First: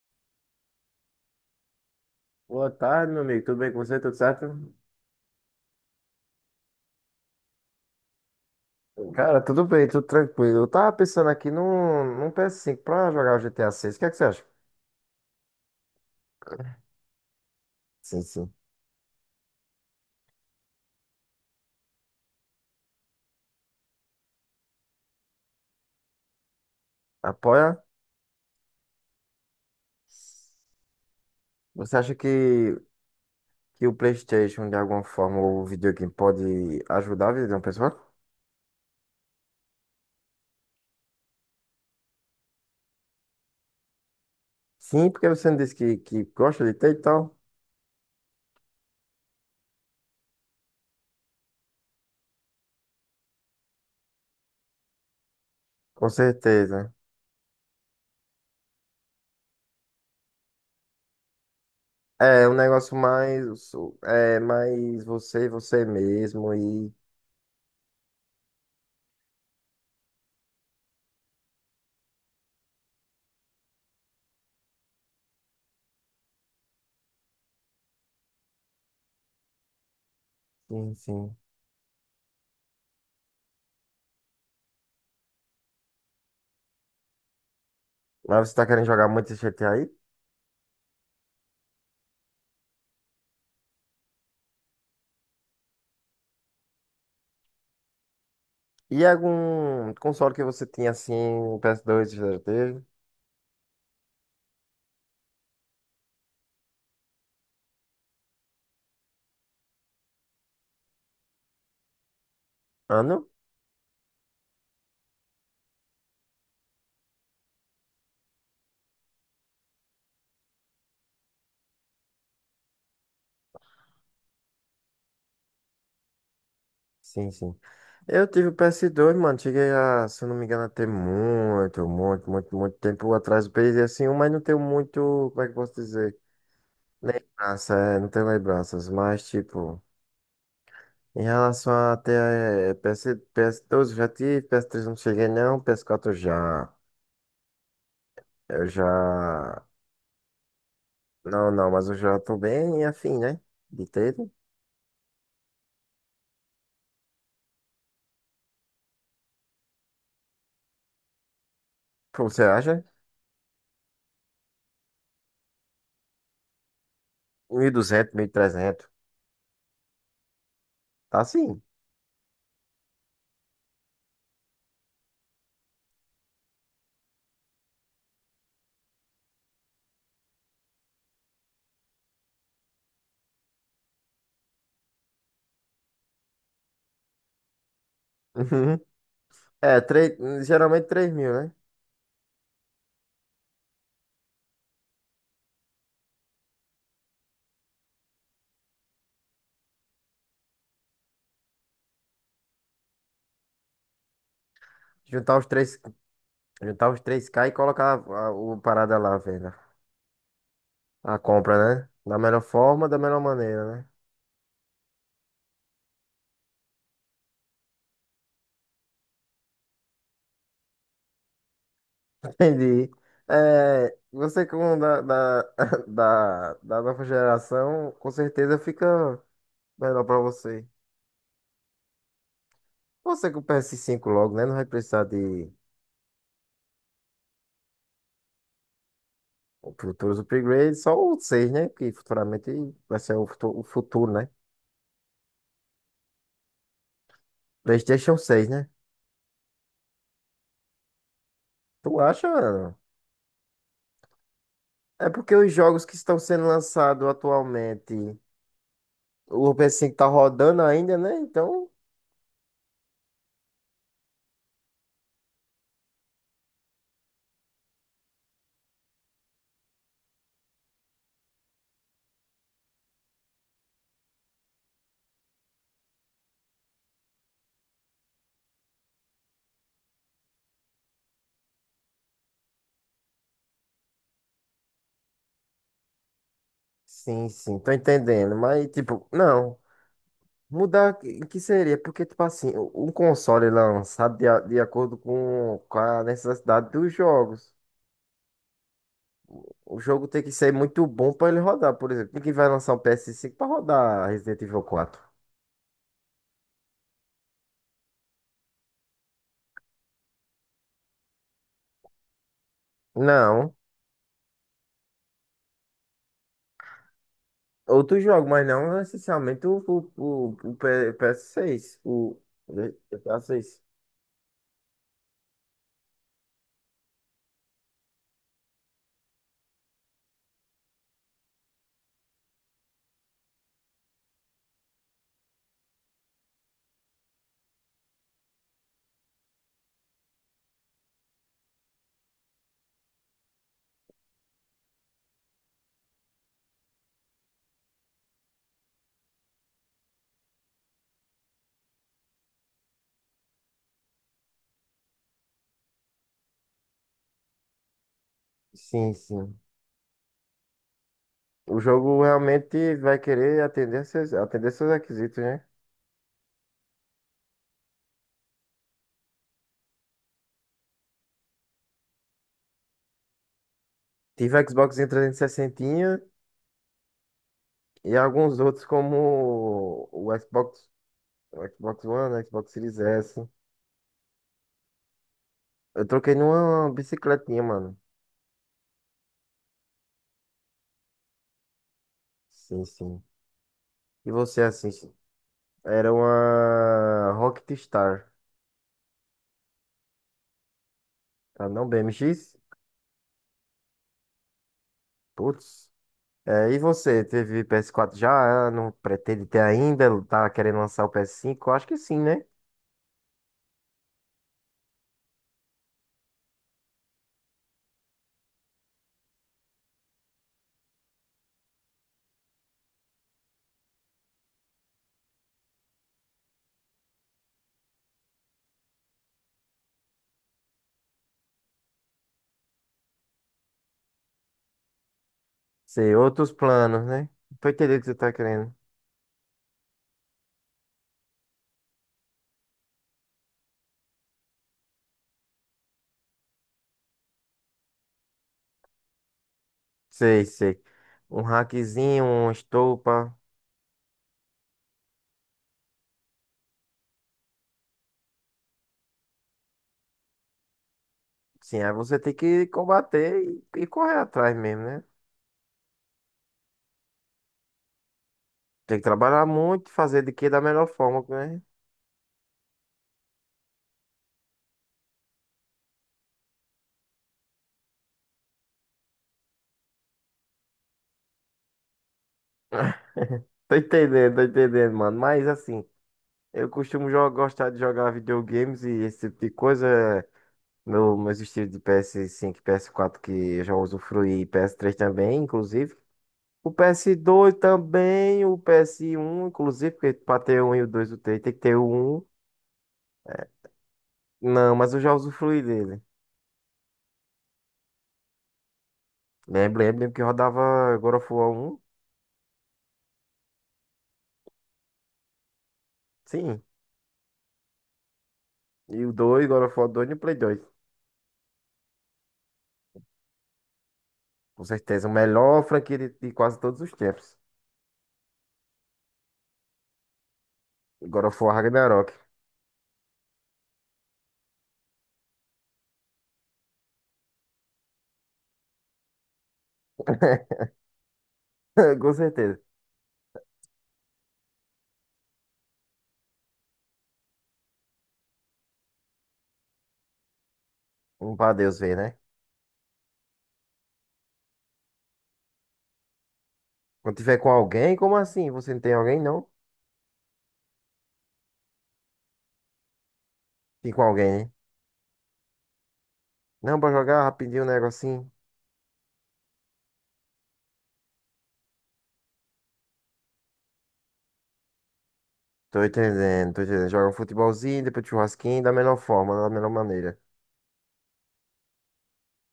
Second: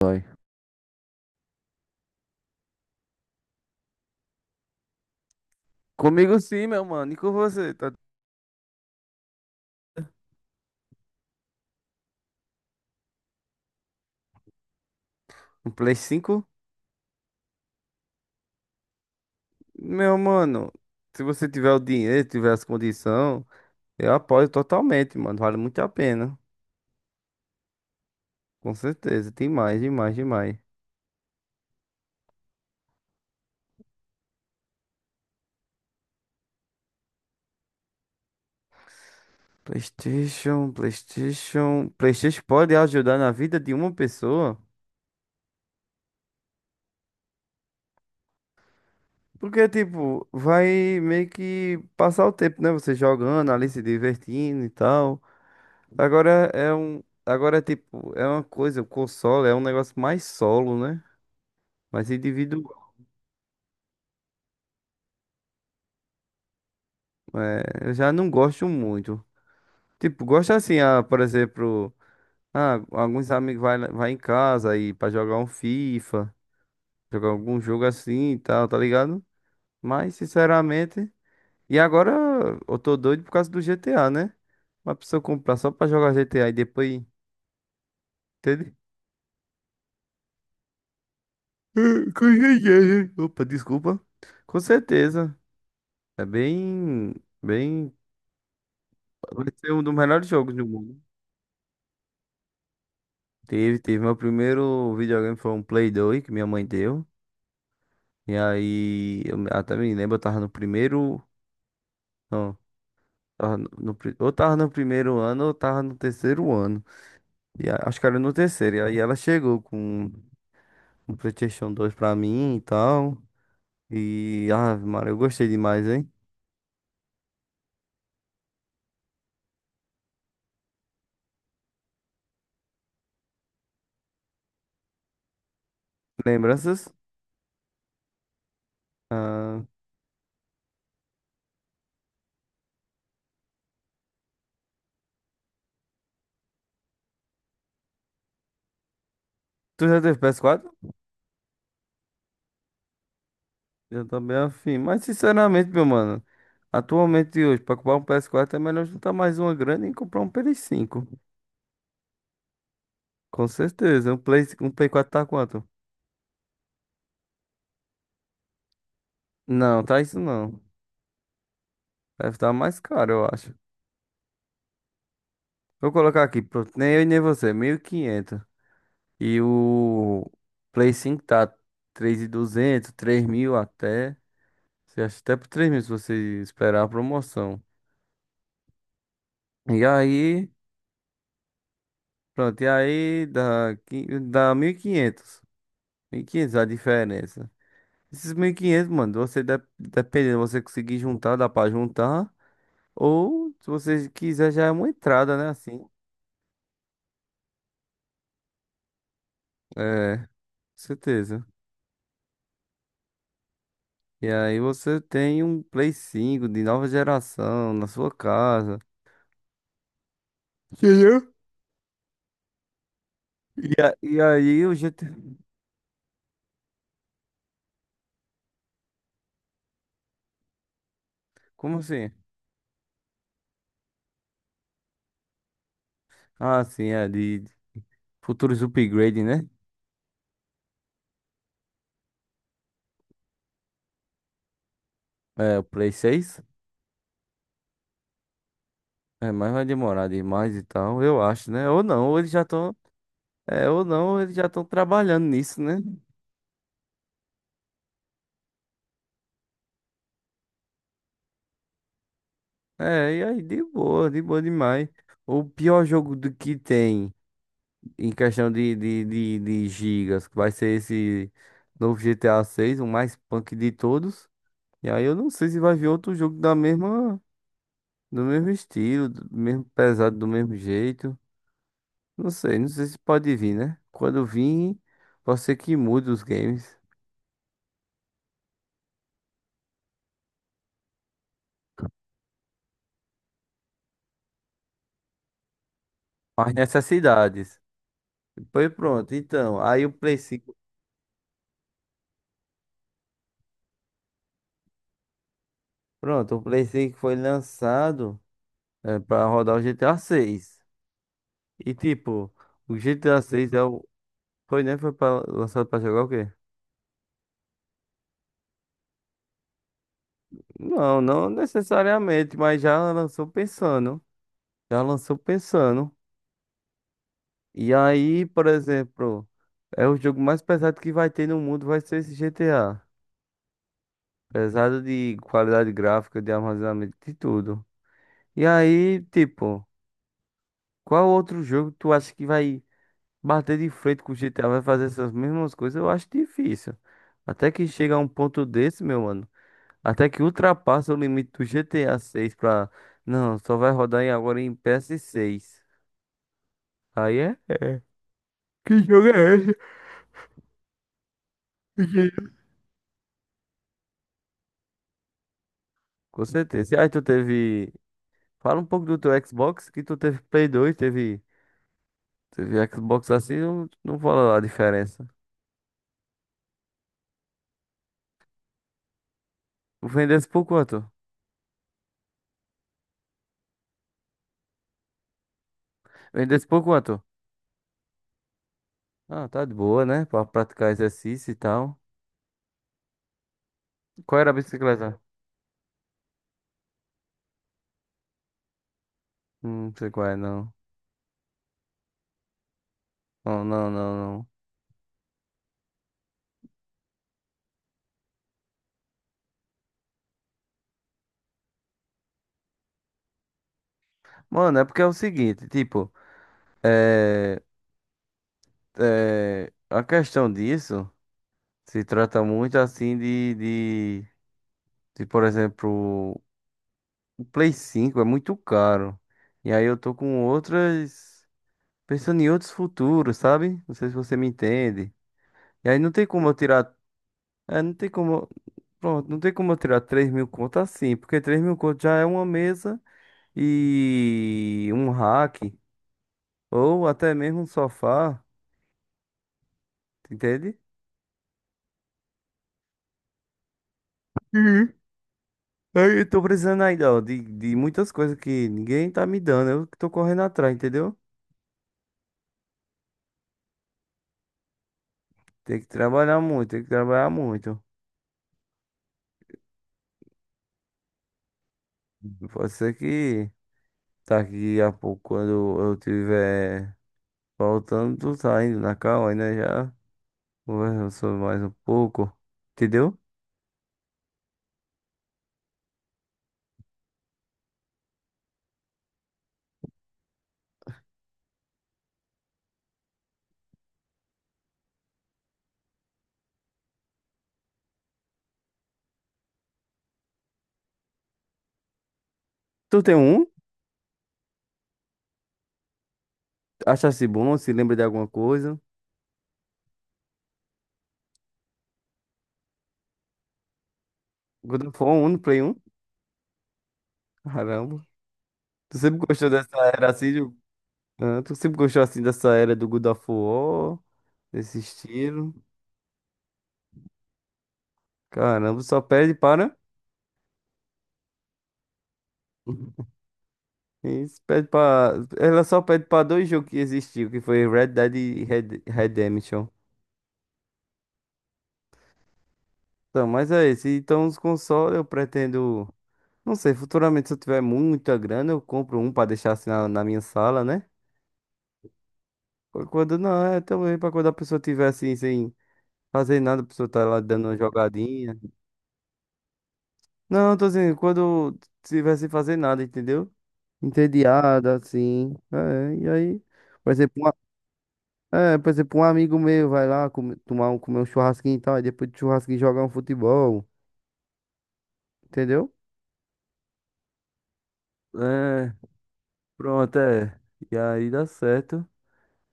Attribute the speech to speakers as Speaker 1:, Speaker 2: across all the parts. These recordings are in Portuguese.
Speaker 1: Dói.
Speaker 2: Boa tarde, meu amigo. Tudo bem com você? Tudo certo?
Speaker 1: Comigo sim, meu mano. E com você? Tá...
Speaker 2: Cara, tudo bem, tudo tranquilo. Eu tava pensando aqui num PS5 pra jogar o GTA 6. O que é que você acha?
Speaker 1: Um Play 5?
Speaker 2: Sim, sim.
Speaker 1: Meu mano, se você tiver o dinheiro, tiver as condições, eu apoio totalmente, mano. Vale muito a pena.
Speaker 2: Apoia?
Speaker 1: Com certeza. Tem mais, demais, demais.
Speaker 2: Você acha que o PlayStation, de alguma forma, ou o videogame pode ajudar a vida de uma pessoa?
Speaker 1: PlayStation, PlayStation. PlayStation pode ajudar na vida de uma pessoa.
Speaker 2: Sim, porque você não disse que gosta de ter e tal.
Speaker 1: Porque, tipo, vai meio que passar o tempo, né? Você jogando ali, se divertindo e tal.
Speaker 2: Com
Speaker 1: Agora é
Speaker 2: certeza.
Speaker 1: um. Agora, tipo, é uma coisa, o console é um negócio mais solo, né? Mas
Speaker 2: É um
Speaker 1: indivíduo,
Speaker 2: negócio mais. É mais você mesmo e.
Speaker 1: eu já não gosto muito. Tipo, gosto assim, ah, por exemplo, ah, alguns amigos vai, vai em casa aí pra jogar um FIFA, jogar algum jogo assim e tal, tá ligado? Mas,
Speaker 2: Sim,
Speaker 1: sinceramente,
Speaker 2: sim.
Speaker 1: e agora eu tô doido por causa do GTA, né? Uma pessoa comprar só pra jogar GTA e depois,
Speaker 2: Mas você tá
Speaker 1: entende?
Speaker 2: querendo jogar muito esse GTA aí?
Speaker 1: Com certeza. Opa, desculpa. Com certeza. É bem, bem,
Speaker 2: E
Speaker 1: vai ser um
Speaker 2: algum
Speaker 1: dos melhores
Speaker 2: console que
Speaker 1: jogos
Speaker 2: você
Speaker 1: do
Speaker 2: tinha
Speaker 1: mundo.
Speaker 2: assim, o PS2 você já teve?
Speaker 1: Teve, teve. Meu primeiro videogame foi um Play 2 que minha mãe deu. E aí, até me lembro, eu tava no primeiro. Não,
Speaker 2: Ah, não?
Speaker 1: tava no ou tava no primeiro ano ou tava no terceiro ano. Acho que era no terceiro. E aí ela chegou com um PlayStation 2 pra mim e tal. E, ah, Maria, eu gostei demais, hein?
Speaker 2: Sim, sim. Eu tive o PS2, mano. Cheguei a, se eu não me engano, a ter muito, muito, muito, muito tempo atrás do PS1, mas não tenho muito, como é que eu posso dizer?
Speaker 1: Lembranças?
Speaker 2: Lembrança, é, não tenho lembranças. Mas,
Speaker 1: Ah,
Speaker 2: tipo, em relação a ter eh, PS, PS2 eu já tive, PS3 não cheguei, não, PS4 já. Eu já.
Speaker 1: tu já teve PS4?
Speaker 2: Não, não, mas eu já tô bem afim, né? De
Speaker 1: Eu
Speaker 2: ter.
Speaker 1: também afim. Mas, sinceramente, meu mano, atualmente hoje, pra comprar um PS4 é melhor juntar mais uma grana e comprar um PS5.
Speaker 2: Pô, você acha?
Speaker 1: Com certeza. Um Play 4 tá quanto?
Speaker 2: 1.200, trezentos?
Speaker 1: Não, tá isso não.
Speaker 2: Tá, sim.
Speaker 1: Deve estar mais caro, eu acho. Vou colocar aqui, pronto. Nem eu e nem você, 1.500. E quinhentos. E o Play 5 tá 3.200, 3.000 até. Você acha até por 3.000 se você esperar a promoção.
Speaker 2: Uhum. É,
Speaker 1: E aí,
Speaker 2: geralmente 3.000, né?
Speaker 1: pronto, e aí dá 1.500. Quinhentos, 1.500 a diferença. Esses 1.500, mano, dependendo, você conseguir juntar, dá pra juntar. Ou, se você quiser, já é uma entrada,
Speaker 2: Juntar os
Speaker 1: né?
Speaker 2: 3
Speaker 1: Assim.
Speaker 2: juntar os 3K e colocar o parada lá, a venda.
Speaker 1: É, com
Speaker 2: A
Speaker 1: certeza.
Speaker 2: compra, né? Da melhor forma, da melhor maneira, né?
Speaker 1: E aí você tem um Play cinco de nova geração na sua casa. Entendeu?
Speaker 2: Entendi.
Speaker 1: E,
Speaker 2: É,
Speaker 1: e
Speaker 2: você
Speaker 1: aí o
Speaker 2: como
Speaker 1: GT...
Speaker 2: da nova geração, com certeza fica melhor pra você.
Speaker 1: Como assim?
Speaker 2: Você com o PS5 logo, né? Não vai precisar de
Speaker 1: Ah, sim, é de futuros upgrade, né?
Speaker 2: futuros upgrades, só o 6, né? Que futuramente vai ser o futuro, né?
Speaker 1: É, o Play seis.
Speaker 2: PlayStation 6, né?
Speaker 1: É, mas vai demorar demais e tal, eu acho, né? Ou
Speaker 2: Tu
Speaker 1: não, ou eles já estão...
Speaker 2: acha?
Speaker 1: É, ou não, ou eles já estão
Speaker 2: É
Speaker 1: trabalhando
Speaker 2: porque os
Speaker 1: nisso, né?
Speaker 2: jogos que estão sendo lançados atualmente, o PS5 tá rodando ainda, né? Então,
Speaker 1: É, e aí de boa demais. O pior jogo do que tem... em questão de gigas, que vai ser esse novo GTA 6, o mais punk de todos. E aí eu não sei se vai vir outro jogo da mesma, do mesmo estilo, do mesmo pesado, do mesmo jeito. Não sei, não sei se pode vir, né? Quando vir, pode ser que mude os games.
Speaker 2: sim, sim, tô entendendo. Mas, tipo, não. Mudar o que seria? Porque, tipo assim, um console lançado de acordo com a
Speaker 1: As
Speaker 2: necessidade dos jogos.
Speaker 1: necessidades. Foi, pronto, então,
Speaker 2: O
Speaker 1: aí o
Speaker 2: jogo
Speaker 1: Play
Speaker 2: tem que ser
Speaker 1: cinco,
Speaker 2: muito bom pra ele rodar, por exemplo. Quem que vai lançar um PS5 pra rodar Resident Evil 4?
Speaker 1: pronto, o Play 5 foi lançado, é, para rodar o GTA 6. E tipo, o GTA 6
Speaker 2: Não.
Speaker 1: é o... Foi, né? Foi pra, lançado pra jogar o quê?
Speaker 2: Outro jogo, mas não necessariamente
Speaker 1: Não,
Speaker 2: ps
Speaker 1: não
Speaker 2: seis, o
Speaker 1: necessariamente, mas já
Speaker 2: GTA
Speaker 1: lançou
Speaker 2: seis.
Speaker 1: pensando. Já lançou pensando. E aí, por exemplo, é o jogo mais pesado que vai ter no mundo, vai ser esse GTA. Pesado de qualidade gráfica, de armazenamento, de tudo. E aí, tipo, qual outro jogo tu acha que vai bater de frente com o GTA, vai fazer essas mesmas coisas? Eu acho difícil. Até que chega a um ponto desse, meu mano. Até que ultrapassa o limite do GTA 6 pra. Não, só vai rodar agora em PS6. Aí é, é. Que
Speaker 2: Sim,
Speaker 1: jogo é
Speaker 2: sim.
Speaker 1: esse?
Speaker 2: O jogo realmente vai querer atender seus requisitos, né?
Speaker 1: Com certeza. E aí tu teve. Fala um pouco do teu Xbox, que tu teve Play 2, teve. Teve Xbox assim, não, não fala
Speaker 2: Tive
Speaker 1: lá a
Speaker 2: o Xbox
Speaker 1: diferença.
Speaker 2: 360 e sessenta e alguns outros como
Speaker 1: Vendesse por quanto?
Speaker 2: O Xbox One, o Xbox Series S. Eu troquei
Speaker 1: Vendesse por
Speaker 2: numa
Speaker 1: quanto?
Speaker 2: bicicletinha, mano.
Speaker 1: Ah, tá de boa, né? Pra praticar exercício e tal.
Speaker 2: Sim, sim. E
Speaker 1: Qual era a
Speaker 2: você assiste?
Speaker 1: bicicleta?
Speaker 2: Era uma Rocket Star,
Speaker 1: Não sei qual é, não.
Speaker 2: tá? Não BMX?
Speaker 1: Não, não, não, não.
Speaker 2: Putz. É, e você, teve PS4 já? Ah, não pretende ter ainda? Tá querendo lançar o PS5? Eu acho que sim, né?
Speaker 1: Mano, é porque é o seguinte, tipo. é a questão disso se trata muito assim de, por exemplo, o Play cinco é muito caro. E aí eu tô com outras, pensando em outros futuros, sabe? Não sei se você me entende. E aí não
Speaker 2: Sei,
Speaker 1: tem como
Speaker 2: outros
Speaker 1: eu tirar,
Speaker 2: planos, né? Tô
Speaker 1: é, não
Speaker 2: entendendo o que
Speaker 1: tem
Speaker 2: você tá
Speaker 1: como,
Speaker 2: querendo.
Speaker 1: pronto, não tem como eu tirar 3.000 conto assim, porque 3.000 conto já é uma mesa e um rack, ou até mesmo um sofá,
Speaker 2: Sei,
Speaker 1: entende?
Speaker 2: sei. Um hackzinho, uma estopa.
Speaker 1: Aí eu tô precisando ainda, ó, de muitas coisas que ninguém tá me dando. Eu que tô correndo atrás, entendeu?
Speaker 2: Sim, aí você tem que combater e correr atrás mesmo, né?
Speaker 1: Tem que trabalhar muito, tem que trabalhar muito.
Speaker 2: Tem que trabalhar muito, fazer de que da melhor forma, né?
Speaker 1: Pode ser que daqui a pouco, quando eu tiver faltando, tu tá indo na calma, ainda já conversando sobre mais um pouco, entendeu?
Speaker 2: Tô entendendo, mano. Mas assim, eu costumo gostar de jogar videogames e esse tipo de coisa. é meus estilos de PS5, e PS4 que eu já usufruí, e PS3 também, inclusive. O PS2 também, o PS1, inclusive, porque pra ter um e o dois o três tem que ter o um.
Speaker 1: Tu tem um?
Speaker 2: Não, mas eu já usufruí dele.
Speaker 1: Achasse bom? Se lembra de alguma coisa?
Speaker 2: Lembro, lembro, lembro que rodava God of War 1,
Speaker 1: Quando for um, no Play um.
Speaker 2: sim.
Speaker 1: Caramba. Tu
Speaker 2: E o
Speaker 1: sempre
Speaker 2: 2
Speaker 1: gostou
Speaker 2: God of
Speaker 1: dessa
Speaker 2: War
Speaker 1: era
Speaker 2: 2 e o
Speaker 1: assim?
Speaker 2: Play dois
Speaker 1: Ah, tu sempre gostou assim dessa era do God of War?
Speaker 2: Com
Speaker 1: Desse
Speaker 2: certeza, o
Speaker 1: estilo?
Speaker 2: melhor franquia de quase todos os tempos.
Speaker 1: Caramba, só pede para.
Speaker 2: God of War Ragnarok.
Speaker 1: Isso, pede para. Ela só pede para dois jogos que existiu, que foi Red Dead e Red... Redemption.
Speaker 2: Com certeza.
Speaker 1: Então, mas é esse. Então, os consoles eu pretendo. Não sei, futuramente, se eu tiver muita grana, eu compro um pra deixar assim na minha sala, né?
Speaker 2: Um pra Deus ver, né?
Speaker 1: Quando não, é também pra quando a pessoa tiver assim, sem fazer nada, a pessoa tá
Speaker 2: Quando
Speaker 1: lá
Speaker 2: tiver
Speaker 1: dando
Speaker 2: com
Speaker 1: uma
Speaker 2: alguém, como
Speaker 1: jogadinha.
Speaker 2: assim? Você não tem alguém, não?
Speaker 1: Não, tô dizendo, quando tiver sem fazer nada, entendeu?
Speaker 2: Tem com alguém, né?
Speaker 1: Entediada, assim. É, e aí,
Speaker 2: Não, pra
Speaker 1: por exemplo,
Speaker 2: jogar rapidinho um negocinho.
Speaker 1: é, por exemplo, um amigo meu vai lá comer, tomar um, comer um churrasquinho e tal, e depois do churrasquinho jogar um futebol, entendeu?
Speaker 2: Tô entendendo, tô entendendo. Joga um futebolzinho, depois churrasquinho, da
Speaker 1: É,
Speaker 2: melhor forma, da melhor
Speaker 1: pronto,
Speaker 2: maneira.
Speaker 1: é. E aí dá certo.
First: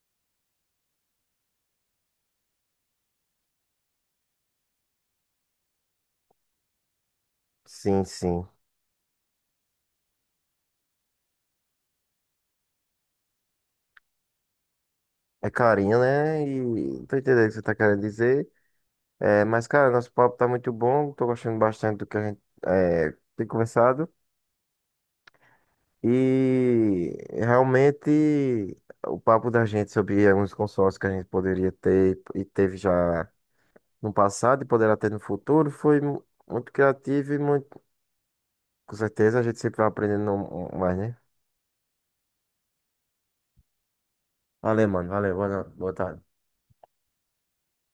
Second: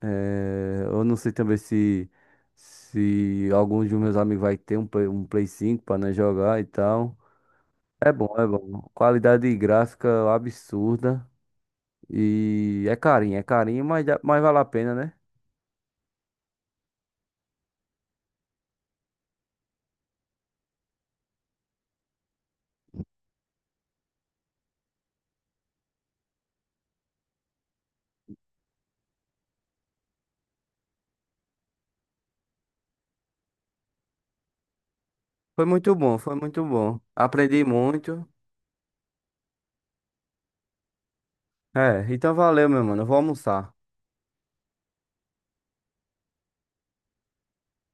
Speaker 1: É, eu não sei também se alguns dos meus amigos vai ter um, um Play cinco para nós jogar e tal.
Speaker 2: Sim,
Speaker 1: É bom,
Speaker 2: sim.
Speaker 1: é bom. Qualidade gráfica absurda. E é carinho, mas, mas vale a pena, né?
Speaker 2: É carinho, né? E tô entendendo o que você tá querendo dizer. É, mas, cara, nosso papo tá muito bom. Tô gostando bastante do que a gente tem conversado. E realmente o papo da gente sobre alguns consórcios que a gente poderia ter e teve já no passado e poderá ter no
Speaker 1: Foi
Speaker 2: futuro
Speaker 1: muito
Speaker 2: foi
Speaker 1: bom, foi muito
Speaker 2: muito
Speaker 1: bom.
Speaker 2: criativo e
Speaker 1: Aprendi
Speaker 2: muito.
Speaker 1: muito.
Speaker 2: Com certeza a gente sempre vai aprendendo mais, né?
Speaker 1: É, então valeu, meu mano. Eu vou almoçar.
Speaker 2: Valeu, mano. Valeu. Boa no- boa tarde.